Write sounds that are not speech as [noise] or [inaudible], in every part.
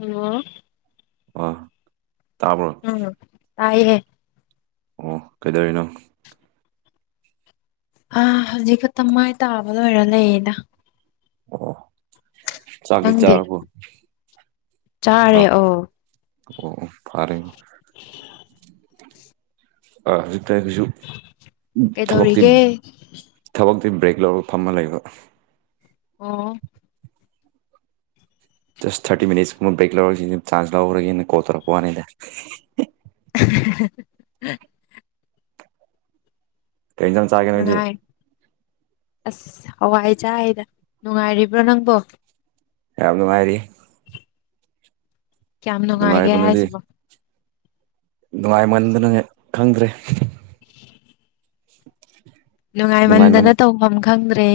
ꯑꯣ--꯫ ꯑ--꯫ ꯎꯝ ꯇꯥꯏꯦ--꯫ ꯑꯣ ꯀꯩꯗꯧꯔꯤꯅꯣ꯫ ꯑꯥ ꯍꯧꯖꯤꯛ ꯈꯛꯇ ꯃꯥꯏ ꯇꯥꯕ ꯂꯣꯏꯔ ꯂꯩꯌꯦꯗ꯫ ꯑꯣ ꯆꯥꯛꯇꯤ ꯅꯪꯗꯤ ꯆꯥꯔꯕꯣ ꯑ꯫ ꯑꯣ ꯐꯔꯦ--꯫ ꯑꯥ ꯍꯧꯖꯤꯛꯇ ꯇꯥꯏ ꯀꯩꯁꯨ ꯊꯕꯛꯇꯤ--꯫ ꯀꯩꯗꯧꯔꯤꯒꯦ ꯊꯕꯛꯇꯤ ꯕ꯭ꯔꯦꯛ ꯂꯧꯔꯒ ꯐꯝꯃ ꯂꯩꯕ꯫ ꯑꯣ--꯫ ꯖꯁ ꯊꯥꯔꯇꯤ ꯃꯤꯅꯤꯠꯁꯀꯨꯝꯕ ꯕ꯭ꯔꯦꯛ ꯂꯧꯔꯒꯁꯤ ꯆꯥꯟꯁ ꯂꯧꯔꯒꯦꯅ ꯀꯣꯟ ꯊꯣꯔꯛꯄ ꯋꯥꯅꯤꯗ꯫ [unintelligible] ꯫ ꯀꯩ ꯏꯟꯖꯥꯡ ꯆꯥꯒꯦ ꯅꯣꯏꯗꯤ ꯅꯨꯡꯉꯥꯏ ꯑꯁ ꯍꯋꯥꯏ ꯆꯥꯏꯗ ꯅꯨꯡꯉꯥꯏꯔꯤꯕ꯭ꯔꯣ ꯅꯪꯕꯣ꯫ ꯌꯥꯝ ꯅꯨꯡꯉꯥꯏꯔꯤ꯫ ꯀꯌꯥꯝ ꯅꯨꯡꯉꯥꯏꯒꯦ ꯅꯨꯡꯉꯥꯏꯕ ꯍꯥꯏꯁꯤꯕꯣ꯫ ꯅꯨꯡꯉꯥꯏꯃꯟꯗꯅ ꯈꯪꯗ꯭ꯔꯦ꯫ [inaudible] ꯫ ꯅꯨꯡꯉꯥꯏꯃꯟꯗꯅ ꯇꯧꯐꯝ ꯈꯪꯗ꯭ꯔꯦ꯫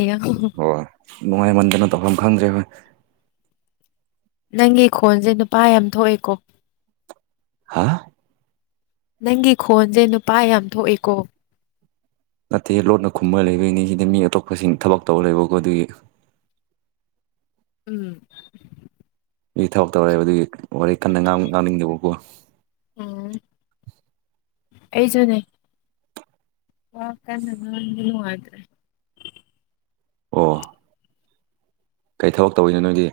ꯍꯣꯏ ꯅꯨꯡꯉꯥꯏꯃꯟꯗꯅ ꯇꯧꯐꯝ ꯈꯪꯗ꯭ꯔꯦ ꯍꯣꯏ꯫ ꯅꯪꯒꯤ ꯈꯣꯟꯁꯦ ꯅꯨꯄꯥ ꯌꯥꯝ ꯊꯣꯛꯑꯦꯀꯣ꯫ ꯍꯥ--꯫ ꯅꯪꯒꯤ ꯈꯣꯟꯁꯦ ꯅꯨꯄꯥ ꯌꯥꯝ ꯊꯣꯛꯏꯦꯀꯣ꯫ ꯅꯠꯇꯦ ꯂꯣꯟꯠꯅ ꯈꯨꯝꯕ ꯂꯩꯕꯣꯏꯅꯤ ꯁꯤꯗ ꯃꯤ ꯑꯇꯣꯞꯄꯁꯤꯡ ꯊꯕꯛ ꯇꯧꯕꯔ ꯂꯩꯕꯀꯣ ꯑꯗꯨꯒꯤ꯫ ꯎꯝ--꯫ ꯃꯤ ꯊꯕꯛ ꯇꯧꯔꯛꯦ ꯑꯗꯨꯒꯤ ꯋꯥꯔꯤ ꯀꯟꯅ ꯉꯥꯡꯅꯤꯡꯗꯕꯕꯨꯣ꯫ ꯎꯝ ꯑꯩꯁꯨ ꯅꯦ꯫ ꯋꯥ ꯀꯟꯅ ꯅꯗ꯭ꯔꯦ [inaudible] nungaitre--꯫ ꯑꯣ--꯫ ꯀꯩ ꯊꯕꯛ ꯇꯧꯤꯅꯣ ꯅꯣꯏꯒꯤ꯫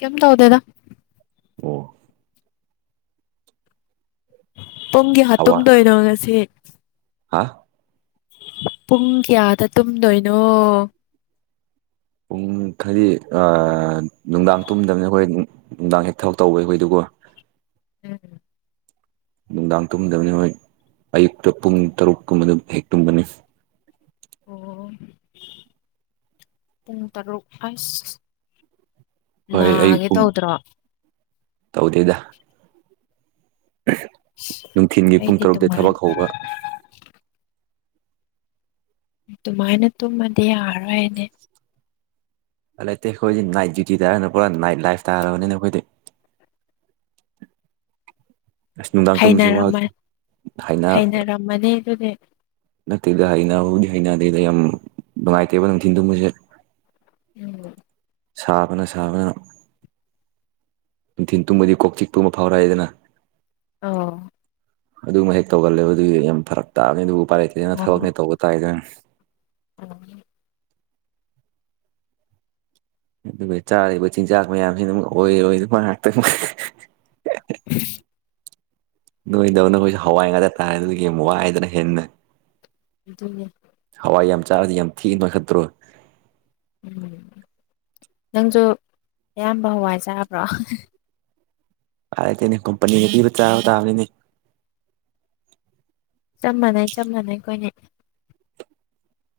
ꯀꯝꯇ ꯍꯗꯦꯗ꯫ ꯑꯣ--꯫ ꯄꯨꯡ ꯀꯌꯗ ꯑꯋꯥ ꯇꯨꯝꯗꯣꯏꯩꯅꯣ ꯉꯁꯤ꯫ ꯍꯥ--꯫ ꯄꯨꯡ ꯀꯌꯥꯗ ꯇꯨꯝꯗꯣꯏꯅꯣ ꯄꯨꯡ ꯊꯔꯤ ꯑꯥ ꯅꯨꯡꯗꯥꯡ ꯇꯨꯝꯗꯝꯅꯤ ꯑꯩꯈꯣꯏ ꯅꯨꯡꯗꯥꯡ ꯍꯦꯛ ꯊꯕꯛ ꯇꯧꯕꯩ ꯑꯩꯈꯣꯏꯗꯨꯒ‌ꯣ ꯎꯝ ꯅꯨꯡꯗꯥꯡ ꯇꯨꯝꯗꯕꯅꯤ ꯍꯣꯏ ꯑꯌꯨꯛꯇ ꯄꯨꯡ ꯇꯔꯨꯛꯀꯨꯝꯕꯗ ꯍꯦꯛ ꯇꯨꯝꯕꯅꯤ ꯑꯣ ꯄꯨꯡ ꯇꯔꯨꯛ ꯑꯩꯁ ꯍꯣꯏ ꯑꯌꯨꯛ ꯅꯥꯒꯦ ꯄꯨꯡ ꯇꯧꯗ꯭ꯔꯣ ꯇꯧꯗꯦꯗ ꯅꯨꯡꯊꯤꯟꯒꯤ ꯄꯨꯡ ꯑꯩꯗꯤ ꯇꯔꯨꯛꯇ ꯑꯗꯨꯃꯥꯏ ꯊꯕꯛ ꯍꯧꯕ ꯗꯨꯃꯥꯏꯅ ꯇꯨꯝꯃꯗꯤ ꯌꯥꯔꯔꯣꯏꯅꯦ ꯍꯟꯗꯛꯇꯤ ꯑꯩꯈꯣꯏꯗꯤ ꯅꯥꯏꯠ ꯗ꯭ꯌꯨꯇꯤ ꯇꯥꯔ ꯄꯨꯔꯥ ꯅꯥꯏꯠ ꯂꯥꯏꯐ ꯇꯥꯔꯕꯅꯤꯅ‌ꯦ ꯑꯩꯈꯣꯏꯗꯤ ꯑꯁ ꯅꯨꯡꯗꯥꯡ ꯇꯨꯝꯕꯁꯦ ꯋꯥ ꯍꯩꯅꯔꯝꯃ ꯍꯩꯅꯥ ꯍꯩꯅꯔꯝꯃꯅꯤ ꯑꯗꯨꯗꯤ ꯅꯠꯇꯦꯗ ꯍꯩꯅꯕꯨꯗꯤ ꯍꯩꯅꯗꯦꯗ ꯌꯥꯝ ꯅꯨꯡꯉꯥꯏꯇꯦꯕ ꯅꯨꯡꯊꯤꯟ ꯇꯨꯝꯕꯁꯦ [unintelligible] ꯁꯥꯕꯅ ꯁꯥꯕꯅ ꯅꯨꯡꯊꯤꯟ ꯇꯨꯝꯕꯗꯤ ꯀꯣꯛ ꯆꯤꯛꯄ ꯑꯃ ꯐꯥꯎꯔꯥꯏꯗꯅ ꯑꯣ ꯑꯗꯨꯃꯥ ꯍꯦꯛ ꯇꯧꯒꯜꯂꯦꯕ ꯑꯗꯨꯒꯤ ꯌꯥꯝ ꯐꯔꯛ ꯇꯥꯕꯅꯤ ꯑꯗꯨꯕꯨ ꯎꯄꯥꯏ ꯂꯩꯇ‌ꯦꯗꯅ ꯑꯣ ꯊꯕꯛꯅꯦ ꯇꯧꯕ ꯇꯥꯏꯗꯟ ꯑꯣ ꯑꯗꯨꯒ ꯆꯥꯔꯤꯕ ꯆꯤꯟꯖꯥꯛ ꯃꯌꯥꯝꯁꯤꯅ ꯃꯨꯛ ꯑꯣꯏꯔꯣꯏꯗꯕ ꯉꯥꯛꯇ [unintelligible] [unintelligible] ꯅꯣꯏꯗꯧꯅ ꯑꯈꯣꯏꯁꯨ ꯍꯋꯥꯏ ꯉꯥꯛꯇ ꯇꯥꯔꯦ ꯑꯗꯨꯒꯤꯃꯨ ꯋꯥꯏꯗꯅ ꯍꯦꯟꯅ ꯑꯗꯨꯅꯦ ꯍꯋꯥꯏ ꯌꯥꯝ ꯆꯥꯔꯗꯤ ꯌꯥꯝ ꯊꯤꯅ ꯅꯣꯏꯈꯠꯇ꯭ꯔꯣ ꯎꯝ ꯅꯪꯖꯨ ꯑꯌꯥꯝꯕ ꯍꯋꯥꯏ ꯆꯥꯕ꯭ꯔꯣ ꯍꯗꯛꯗꯤꯅ‌ꯦ ꯀꯝꯄꯅꯤꯅ ꯄꯤꯕ ꯆꯥꯕ ꯇꯥꯕꯅꯤꯅꯦ ꯆꯞ ꯃꯥꯟꯅꯩ ꯆꯞ ꯃꯥꯟꯅꯩ ꯑꯩꯈꯣꯏꯅꯤ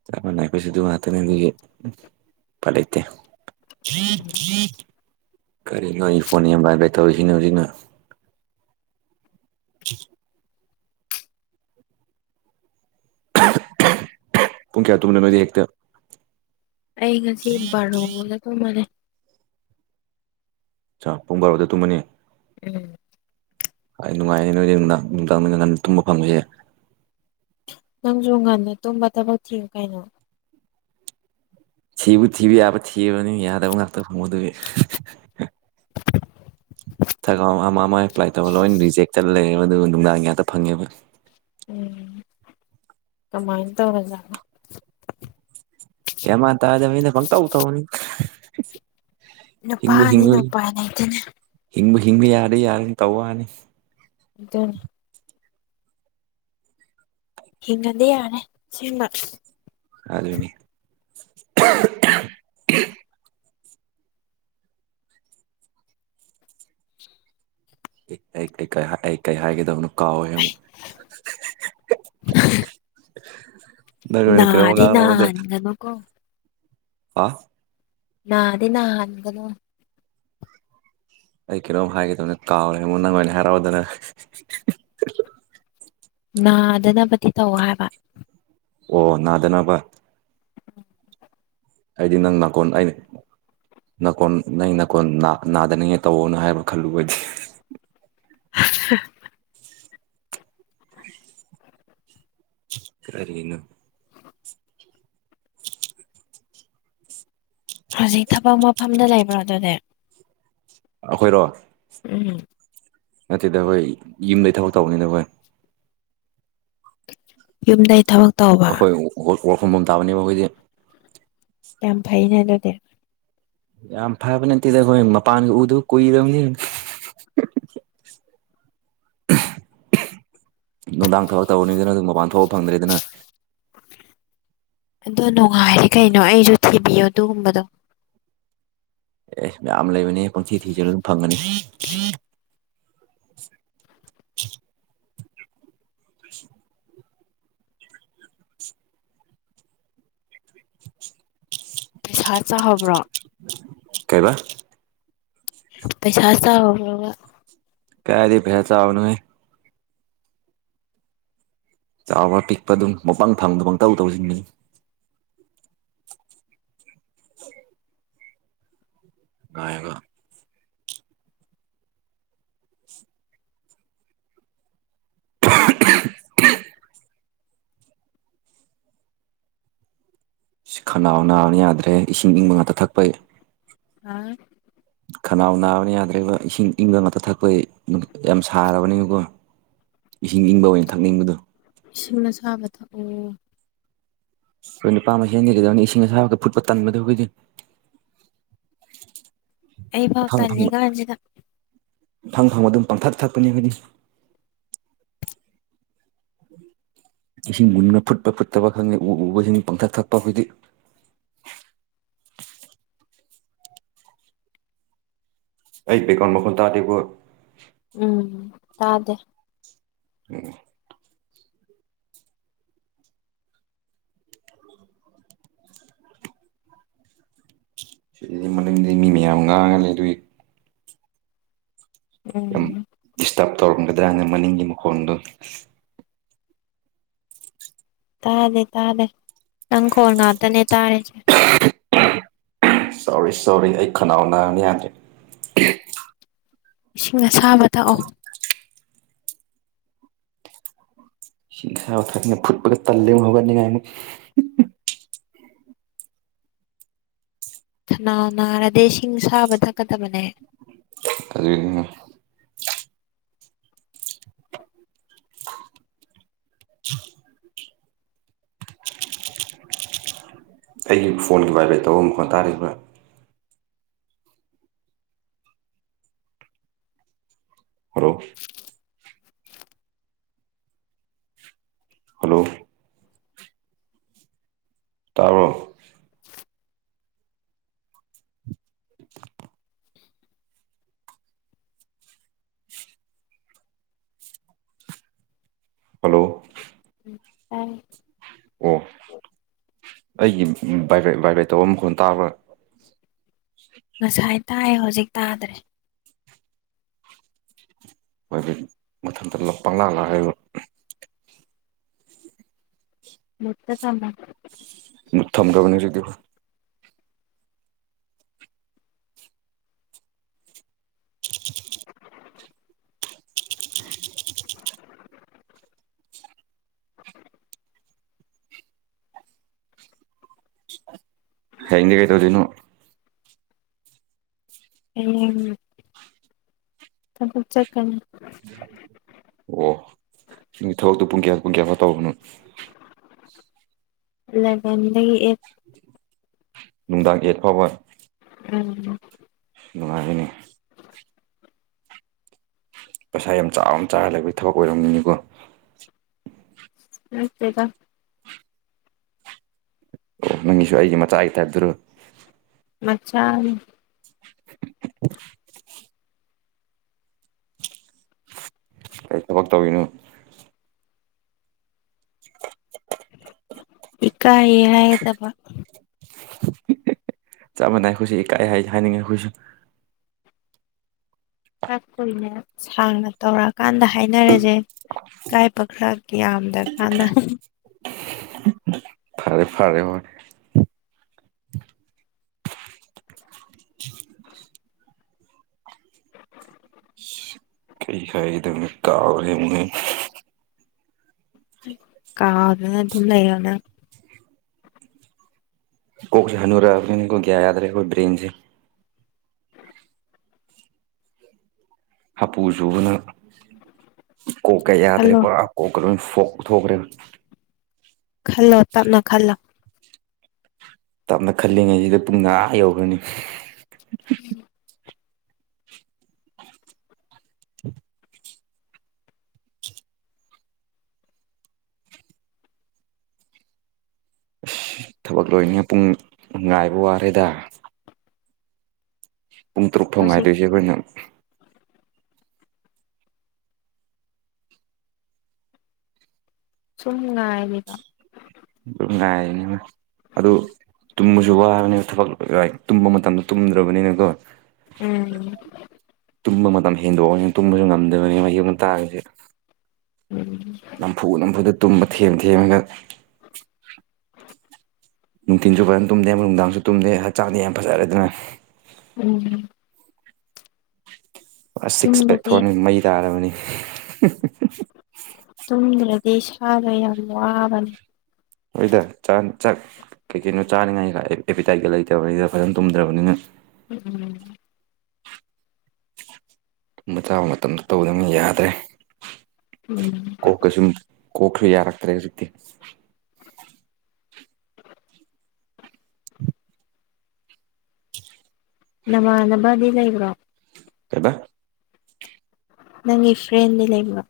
ꯆꯞ ꯃꯥꯟꯅꯩ ꯑꯩꯈꯣꯏꯁꯨ ꯑꯗꯨ ꯉꯥꯛꯇꯅꯦ ꯑꯗꯨꯒꯤ ꯎꯞ ꯎꯄꯥꯏ ꯂꯩꯇꯦ [unintelligible] ꯀꯔꯤꯅꯣ ꯑꯩ ꯐꯣꯟ ꯌꯥꯝ ꯕꯥꯏꯕ꯭ꯔꯦꯠ ꯇꯧꯔꯤꯖꯤꯅ ꯍꯨꯖꯤꯛꯅ [unintelligible] ꯄꯨꯡ ꯀꯌꯥ ꯇꯨꯝꯕꯅꯣ ꯅꯣꯏꯗꯤ ꯍꯦꯛꯇ ꯑꯩ ꯉꯁꯤ ꯕꯥꯔꯣꯗ ꯇꯨꯝꯃꯅꯤ ꯑꯆꯥ ꯄꯨꯡ ꯕꯥꯔꯣꯗ ꯇꯨꯝꯃꯅꯤ ꯎꯝ ꯑꯩ ꯅꯨꯡꯉꯥꯏꯅꯤ ꯅꯣꯏꯗꯤ ꯅꯨꯡꯗꯥꯡ ꯅꯨꯡꯗꯥꯡꯗꯒ ꯉꯟꯅ ꯇꯨꯝꯕ ꯐꯪꯕꯁꯦ ꯅꯪꯖꯨ ꯉꯟꯅ ꯇꯨꯝꯕ ꯊꯕꯛ ꯊꯤꯌꯨ ꯀꯩꯅꯣ ꯊꯤꯕꯨ ꯊꯤꯕ ꯌꯥꯕ ꯊꯤꯔꯕꯅꯤ ꯌꯥꯗꯕ ꯉꯥꯛꯇ ꯐꯪꯕ ꯑꯗꯨꯒꯤ ꯊꯕꯛ ꯑ ꯑꯃ ꯑꯃ ꯑꯦꯄ꯭ꯂꯥꯏ ꯇꯧꯕ ꯂꯣꯏꯅ ꯔꯤꯖꯦꯛ ꯆꯠꯂ‌ꯦꯕ ꯑꯗꯨ ꯅꯨꯡꯗꯥꯡꯒꯤ ꯉꯥꯛꯇ ꯐꯪꯉꯦꯕ ꯎꯝ ꯀꯃꯥꯏꯟ ꯇꯧꯔꯖꯥꯠꯅꯣ ꯒꯌꯥꯟ ꯃꯟ ꯇꯥꯗꯕꯤꯗ ꯄꯪꯇꯧ ꯇꯧꯕꯅꯤ ꯍꯤꯡꯕꯨ ꯍꯤꯡꯕ ꯅꯨꯄꯥꯅꯤꯅ ꯎꯄꯥꯏ ꯂꯩꯇꯦꯅꯦ ꯍꯤꯡꯕꯨ ꯍꯤꯡꯕ ꯌꯥꯔꯗꯤ ꯌꯥꯔꯅꯤ ꯇꯧꯕꯋꯥꯅꯤ ꯑꯗꯨꯟ ꯍꯤꯡꯉꯗꯤ ꯌꯥꯔꯦ ꯁꯤꯃ ꯑꯗꯨꯅꯤ ꯀ ꯀꯩ ꯀꯥꯏ ꯍꯥꯏ ꯑꯩ ꯀꯩ ꯍꯥꯏꯒꯗꯧꯅꯣ ꯀꯥꯎꯔꯦ ꯑꯃꯨꯛ ꯅꯪ ꯑꯣꯏꯅ ꯀꯩꯅꯣꯝꯃ ꯅꯥꯔꯗꯤ ꯉꯥꯡꯂꯛꯑꯣꯅꯦ ꯅꯥꯟꯒꯅꯨꯀꯣ ꯑꯥ ꯅꯥꯗꯤ ꯅꯥꯍꯟꯒꯅꯨ ꯑꯩ ꯀꯩꯅꯣꯝ ꯍꯥꯏꯒꯩ ꯇꯧꯕꯅꯤ ꯀꯥꯎꯔꯦꯉꯣ ꯅꯪ ꯑꯣꯏꯅ ꯍꯥꯏꯔꯛꯑꯣꯗꯅ ꯅꯥꯗꯅꯕꯗꯤ ꯇꯧ ꯍꯥꯏꯕ ꯑꯣ ꯅꯥꯗꯅꯥꯕ ꯑꯩꯗꯤ ꯅꯪ ꯅꯥꯀꯣꯟ ꯑꯩꯅꯤ ꯅꯀꯣꯟ ꯅꯪꯒꯤ ꯅꯀꯣꯟ ꯅꯥ ꯅꯥꯗꯅꯤꯡꯉꯦ ꯇꯧꯋꯣꯅ ꯍꯥꯏꯕ ꯈꯜꯂꯨꯕ ꯑꯩꯗꯤ [unintelligible] ꯀꯔꯤꯅꯣ ꯍꯧꯖꯤꯛ ꯊꯕꯛ ꯃꯐꯝꯗ ꯂꯩꯕ꯭ꯔꯣ ꯑꯗꯨꯗꯤ ꯑꯈꯣꯏꯔꯣ ꯎꯝ ꯅꯠꯇꯦꯗ ꯑꯩꯈꯣꯏ ꯌꯨꯝꯗꯩ ꯊꯕꯛ ꯇꯧꯕꯅꯤꯗ ꯑꯈꯣꯏ ꯌꯨꯝꯗꯩ ꯊꯕꯛ ꯇꯧꯕ ꯑꯩꯈꯣꯏ ꯋꯥꯔꯜ ꯋꯥꯔꯐꯝ ꯑꯝ ꯇꯥꯕꯅꯦꯕ ꯑꯩꯈꯣꯏꯗꯤ ꯌꯥꯝ ꯐꯩꯅ ꯑꯗꯨꯗꯤ ꯌꯥꯝ ꯐꯕ ꯅꯠꯇꯦꯗ ꯑꯈꯣꯏ ꯃꯄꯥꯟꯒ ꯎꯗꯕ ꯀꯨꯏꯔꯕꯅꯤꯅ ꯅꯨꯡꯗꯥꯡ ꯊꯕꯛ ꯇꯧꯕꯅꯤꯗꯅ ꯑꯗꯨꯝ ꯃꯄꯥꯟ ꯊꯣꯛꯑ ꯐꯪꯗ꯭ꯔꯦꯗꯅ ꯑꯗꯣ ꯅꯣꯡꯉꯥꯏꯔꯦ ꯀꯩꯅꯣ ꯑꯩꯖꯨ ꯊꯤꯕꯤꯌꯣ ꯑꯗꯨꯒꯨꯝꯕꯗꯣ ꯑꯦꯁ ꯃꯌꯥꯝ ꯂꯩꯕꯅꯦ ꯄꯪꯊꯤ ꯊꯤꯖꯜꯂꯨ ꯑꯗꯨꯝ ꯐꯪꯒꯅꯤ ꯄꯩꯁꯥ ꯆꯥꯍꯕ꯭ꯔꯣ ꯀꯥꯏꯕꯥ ꯄꯩꯁꯥ ꯆꯥꯎꯔꯕ꯭ꯔꯣꯕ ꯀꯔꯥꯏꯗꯩ ꯄꯩꯁꯥ ꯆꯥꯕꯅꯣꯍꯦ ꯆꯥꯎꯕ꯭ꯔꯥ ꯄꯤꯛꯄ ꯑꯗꯨꯝ ꯄꯪꯐꯪ ꯐꯪꯕꯗ ꯄꯪꯇꯧ ꯇꯧꯔꯤꯁꯤꯅꯤ ꯉꯥꯏꯕ ꯏꯁ ꯈꯅꯥꯎ ꯅꯥꯕꯅ ꯌꯥꯗ꯭ꯔꯦ ꯏꯁꯤꯡ ꯏꯪꯕ ꯉꯥꯛꯇ ꯊꯛꯄꯩ ꯑꯥ ꯈꯅꯥꯎ ꯅꯥꯕꯅ ꯌꯥꯗ꯭ꯔꯦꯕ ꯏꯁꯤꯡ ꯏꯪꯕ ꯉꯥꯛꯇ ꯊꯛꯄꯒꯤ ꯅꯨꯡ ꯌꯥꯝ ꯁꯥꯔꯕꯅꯤꯅꯀꯣ ꯏꯁꯤꯡ ꯏꯪꯕ ꯑꯣꯏꯅ ꯊꯛꯅꯤꯡꯕꯗꯣ ꯏꯁꯤꯡ ꯑꯁꯥꯕ ꯊꯛꯑꯣ ꯑꯈꯣꯏ ꯅꯨꯄꯥ ꯃꯥꯁꯦꯟꯗꯤ ꯀꯩꯗꯧꯅꯤ ꯏꯁꯤꯡ ꯑꯁꯥꯕꯗꯣ ꯐꯨꯠꯄ ꯇꯟꯕꯗꯣ ꯑꯈꯣꯏꯗꯤ ꯑꯩ ꯐꯥꯎ ꯇꯜꯂꯤ ꯀꯥꯟꯁꯤꯗ ꯄꯪꯐꯪ ꯐꯪꯕ ꯑꯗꯨꯝ ꯄꯥꯡꯊꯛ ꯊꯛꯄꯅꯤ ꯑꯈꯣꯏꯗꯤ ꯏꯁꯤꯡ ꯃꯨꯟꯕ ꯐꯨꯠꯄ ꯐꯨꯠꯇꯕ ꯈꯪꯗꯦ ꯎ ꯎꯕꯁꯤꯡ ꯄꯪꯊꯛ ꯊꯛꯄ ꯑꯈꯣꯏꯗꯤ ꯑꯩ ꯕꯦꯛꯒ꯭ꯔꯥꯎꯟ ꯃꯈꯣꯟ ꯇꯥꯗꯦꯀꯣ ꯎꯝ ꯇꯥꯗꯦ [unintelligible] ꯁꯤꯗꯗꯤ ꯃꯅꯤꯡꯗꯩ ꯃꯤ ꯃꯌꯥꯝ ꯉꯥꯡꯉ ꯂꯩꯗꯣꯏ ꯌꯥꯝ ꯎꯝ ꯗꯤꯁꯇ꯭ꯔꯕ ꯇꯧꯔꯝꯒꯗ꯭ꯔꯅ ꯃꯅꯤꯡꯒꯤ ꯃꯈꯣꯟꯗꯣ ꯇꯥꯔꯦ ꯇꯥꯔꯦ ꯅꯪ ꯈꯣꯟ ꯉꯥꯛꯇꯅꯦ ꯇꯥꯔꯤꯁꯦ ꯁꯣꯔꯤ ꯁꯣꯔꯤ ꯑꯩ ꯈꯅꯥꯎ‌ ꯅꯥꯝ ꯌꯥꯗ꯭ꯔꯦ ꯏꯁꯤꯡ ꯑꯁꯥꯕ ꯊꯛꯑꯣ ꯁꯤꯡ ꯑꯁꯥꯕꯥ ꯊꯥꯅꯤꯉꯥ ꯐꯨꯠꯄꯒ ꯇꯜꯂꯦ ꯍꯧꯒꯠꯅꯤꯡꯉꯥꯏ ꯑꯃꯨꯛ ꯈꯅꯥꯎ ꯅꯥꯔꯗꯤ ꯏꯁꯤꯡ ꯁꯥꯕ ꯊꯛꯀꯗꯕꯅꯦ [unintelligible] [inaudible] ꯑꯩꯒꯤ ꯐꯣꯟꯒꯤ ꯕꯥꯏꯕ꯭ꯔꯦꯠ ꯇꯧꯕ ꯃꯈꯣꯠ ꯇꯥꯔꯤꯕ ꯍꯥꯂꯣ ꯍꯜꯂꯣ ꯇꯥꯕ꯭ꯔꯣ ꯍꯜꯂꯣ ꯇꯥꯏ ꯑꯣ ꯑꯩꯒꯤ ꯕꯥꯏꯕ꯭ꯔꯦꯠ ꯕꯥꯏꯕ꯭ꯔꯦꯠ ꯇꯧꯕ ꯃꯈꯣꯟ ꯇꯥꯕ꯭ꯔꯥ ꯉꯁꯥꯏ ꯇꯥꯏ ꯍꯧꯖꯤꯛ ꯇꯥꯗ꯭ꯔꯦ [unintelligible] ꯄꯪꯂꯥꯡ ꯂꯥꯡ [unintelligible] ꯃꯨꯠꯇ ꯊꯃꯥꯝꯕ ꯊꯝꯒꯕꯅꯤ ꯍꯧꯖꯤꯛꯇꯤ ꯍꯌꯦꯡꯗꯤ ꯀꯩ ꯇꯧꯗꯣꯏꯅꯣ ꯍꯌꯦꯡ ꯊꯕꯛ ꯆꯠꯀꯅꯤ ꯅꯣꯏ ꯊꯕꯛꯇꯨ ꯄꯨꯡ ꯀꯌꯥ ꯄꯨꯡ ꯀꯌꯥꯐꯧ ꯇꯧꯕꯅꯣ ꯑꯂꯦꯕꯦꯟꯗꯒꯤ ꯑꯦꯠ ꯅꯨꯡꯗꯥꯡꯒꯤ ꯑꯦꯠ ꯐꯥꯎꯕ ꯎꯝ ꯅꯨꯡꯉꯥꯏꯔꯦꯅꯦ ꯄꯩꯁꯥ ꯌꯥꯝ ꯆꯥꯎꯅ ꯆꯥꯔꯒ ꯂꯩꯕꯒꯤ ꯊꯕꯛ ꯑꯣꯏꯔꯝꯅꯤꯀꯣ ꯅꯠꯇꯦꯗ ꯑꯣ ꯅꯪꯒꯤꯁꯨ ꯑꯩꯒꯤ ꯃꯆꯥꯒꯤ ꯇꯥꯏꯞꯇꯔꯣ ꯃꯆꯥꯅꯤ ꯀꯔꯤ ꯊꯕꯛ ꯇꯧ [unintelligible] ꯏꯀꯥꯏꯌꯦ ꯍꯥꯏꯒꯗꯕ ꯆꯞ ꯃꯥꯅꯩ ꯑꯩꯈꯣꯏꯁꯨ ꯏꯀꯥꯏ ꯍꯥꯏ ꯍꯥꯏꯅꯤꯡꯉꯦ ꯑꯩꯈꯣꯏꯁꯨ ꯈꯔꯥ ꯀꯨꯏꯅ ꯁꯥꯡꯅ ꯇꯧꯔꯛꯑꯀꯥꯟꯗ ꯍꯥꯏꯅꯔꯁꯦ ꯏꯀꯥꯏꯕ ꯈꯔ ꯌꯥꯝ ꯗꯔꯀꯥꯟꯅ ꯐꯔꯦ ꯍꯣꯏ ꯀꯩ ꯍꯥꯏꯒꯗꯕꯅꯣ ꯀꯥꯎꯒꯔꯦ [unintelligible] ꯀꯥꯎꯗꯅ ꯑꯗꯨꯝ ꯂꯩꯌꯣꯅꯪ ꯀꯣꯛꯁꯤ ꯍꯥꯅꯨꯔꯛꯑꯕꯅꯤꯅꯥꯀꯣ ꯒꯤꯌꯥ ꯌꯥꯗꯔꯦꯀꯣ ꯕꯦꯟꯁꯤ ꯍꯥꯄꯨ ꯆꯨꯕꯅ ꯀꯣꯛꯀ ꯌꯥꯗ꯭ꯔꯦ ꯈꯜꯂꯣ ꯄꯨꯔꯥ ꯀꯣꯛꯀ ꯂꯣꯏ ꯐꯣꯛ ꯊꯣꯛꯈ꯭ꯔꯦꯟ ꯈꯜꯂꯣ ꯇꯞꯅ ꯈꯜꯂꯣ ꯇꯞꯅ ꯈꯜꯂꯤꯉꯩꯁꯤꯗ ꯄꯨꯡ ꯑꯥ ꯌꯧꯔꯅꯤ [inaudible] ꯊꯕꯛ ꯂꯣꯏꯅꯤꯉꯩ ꯄꯨꯡ ꯉꯥꯏꯕ ꯋꯥꯔꯦꯗ ꯄꯨꯡ ꯇꯔꯨꯛꯐꯧ ꯍꯧꯖꯤꯛ ꯉꯥꯏꯗꯣꯏꯁꯦ ꯑꯩꯈꯣꯏꯅ ꯁꯨꯝ ꯉꯥꯏꯔꯤꯕꯥ ꯁꯨꯝ ꯉꯥꯏꯔꯤꯅꯤꯕ ꯑꯗꯨ ꯇꯨꯝꯃꯁꯨ ꯋꯥꯕꯅꯤ ꯊꯕꯛ ꯀꯩꯀ ꯇꯨꯝꯕ ꯃꯇꯝꯗ ꯇꯨꯝꯗ꯭ꯔꯕꯅꯤꯅꯀꯣ ꯎꯝ ꯇꯨꯝꯕ ꯃꯇꯝ ꯍꯦꯟꯗꯣꯛꯑꯝꯅꯤꯅ ꯇꯨꯝꯕꯁꯨ ꯉꯝꯗꯕꯅꯤꯅ ꯃ ꯌꯨꯝ ꯇꯥꯔꯁꯦ ꯎꯝ ꯅꯝꯐꯨ ꯅꯝꯐꯨꯗ ꯇꯨꯝꯕ ꯊꯦꯝ ꯊꯦꯝꯃꯒ ꯅꯨꯡꯊꯤꯟꯁꯨ ꯐꯖꯅ ꯇꯨꯝꯗꯦ ꯅꯨꯡꯗꯥꯡꯁꯨ ꯇꯨꯝꯗꯦ ꯍꯛꯆꯥꯡꯗꯤ ꯌꯥꯝ ꯐꯖꯔꯦ ꯑꯗꯨꯅ ꯎꯝ ꯁꯤꯛꯁ ꯇꯨꯝꯗꯗꯤ ꯄꯦꯛꯊꯣꯛꯑꯅꯤ ꯃꯩ ꯇꯥꯔꯕꯅꯤ ꯇꯨꯝꯗ꯭ꯔꯥꯗꯤ ꯏꯁꯗꯣ ꯌꯥꯝ ꯋꯥꯕꯅꯦ ꯍꯣꯏꯗ ꯆ ꯆꯥꯛ ꯀꯩꯀꯩꯅꯣ ꯆꯥꯅꯤꯡꯉꯥꯏ ꯑꯦꯄꯤꯇꯥꯏꯒ ꯂꯩꯇꯕꯅꯤꯅ ꯐꯖꯅ ꯇꯨꯝꯗ꯭ꯔꯕꯅꯤꯅ ꯎꯝ ꯎꯝ ꯊꯨꯝꯕ ꯆꯥꯕ ꯃꯇꯝꯗ ꯇꯧꯗꯕꯅꯤꯅ ꯌꯥꯗ꯭ꯔꯦ ꯎꯝ ꯀꯩꯁꯨꯝ ꯀꯣꯛꯁꯦ ꯌꯥꯔꯛꯇ꯭ꯔꯦ ꯍꯧꯖꯤꯛꯇꯤ ꯅꯃꯥꯟꯅꯕꯗꯤ ꯂꯩꯕ꯭ꯔꯣ ꯀꯩꯕꯥ ꯅꯪꯒꯤ ꯐ꯭ꯔꯦꯟ ꯗꯤ ꯂꯩꯕꯔꯣ꯫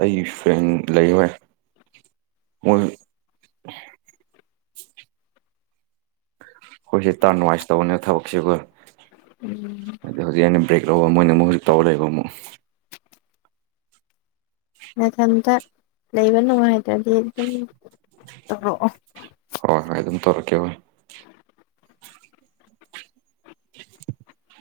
ꯑꯩꯒꯤ ꯐ꯭ꯔꯦꯟ ꯂꯩ ꯍꯣꯢ ꯃꯣꯏ꯫ ꯑꯩꯈꯣꯏꯁꯦ ꯇꯔꯥꯟ ꯋꯥꯢ ꯇꯧꯕꯅꯦ ꯊꯕꯛꯁꯤꯕꯣ ꯎꯝ꯫ ꯑꯗ ꯍꯧꯖꯤꯛ ꯑꯩꯅ ꯕꯔꯦꯛ ꯂꯧꯕ ꯃꯣꯏꯅ ꯑꯃꯨꯛ ꯇꯔꯥꯟ ꯂꯩꯕ ꯑꯃꯨꯛ꯫ ꯃꯊꯟꯇ ꯂꯩꯕ ꯅꯨꯡꯉꯥꯏꯇ꯭ꯔꯗꯤ ꯑꯗꯨꯝ ꯇꯧꯔꯛꯑꯣ꯫ ꯍꯣꯏ ꯍꯣꯏ ꯑꯗꯨꯝ ꯇꯧꯔꯛꯀꯦ ꯍꯣꯏ꯫ [inaudible]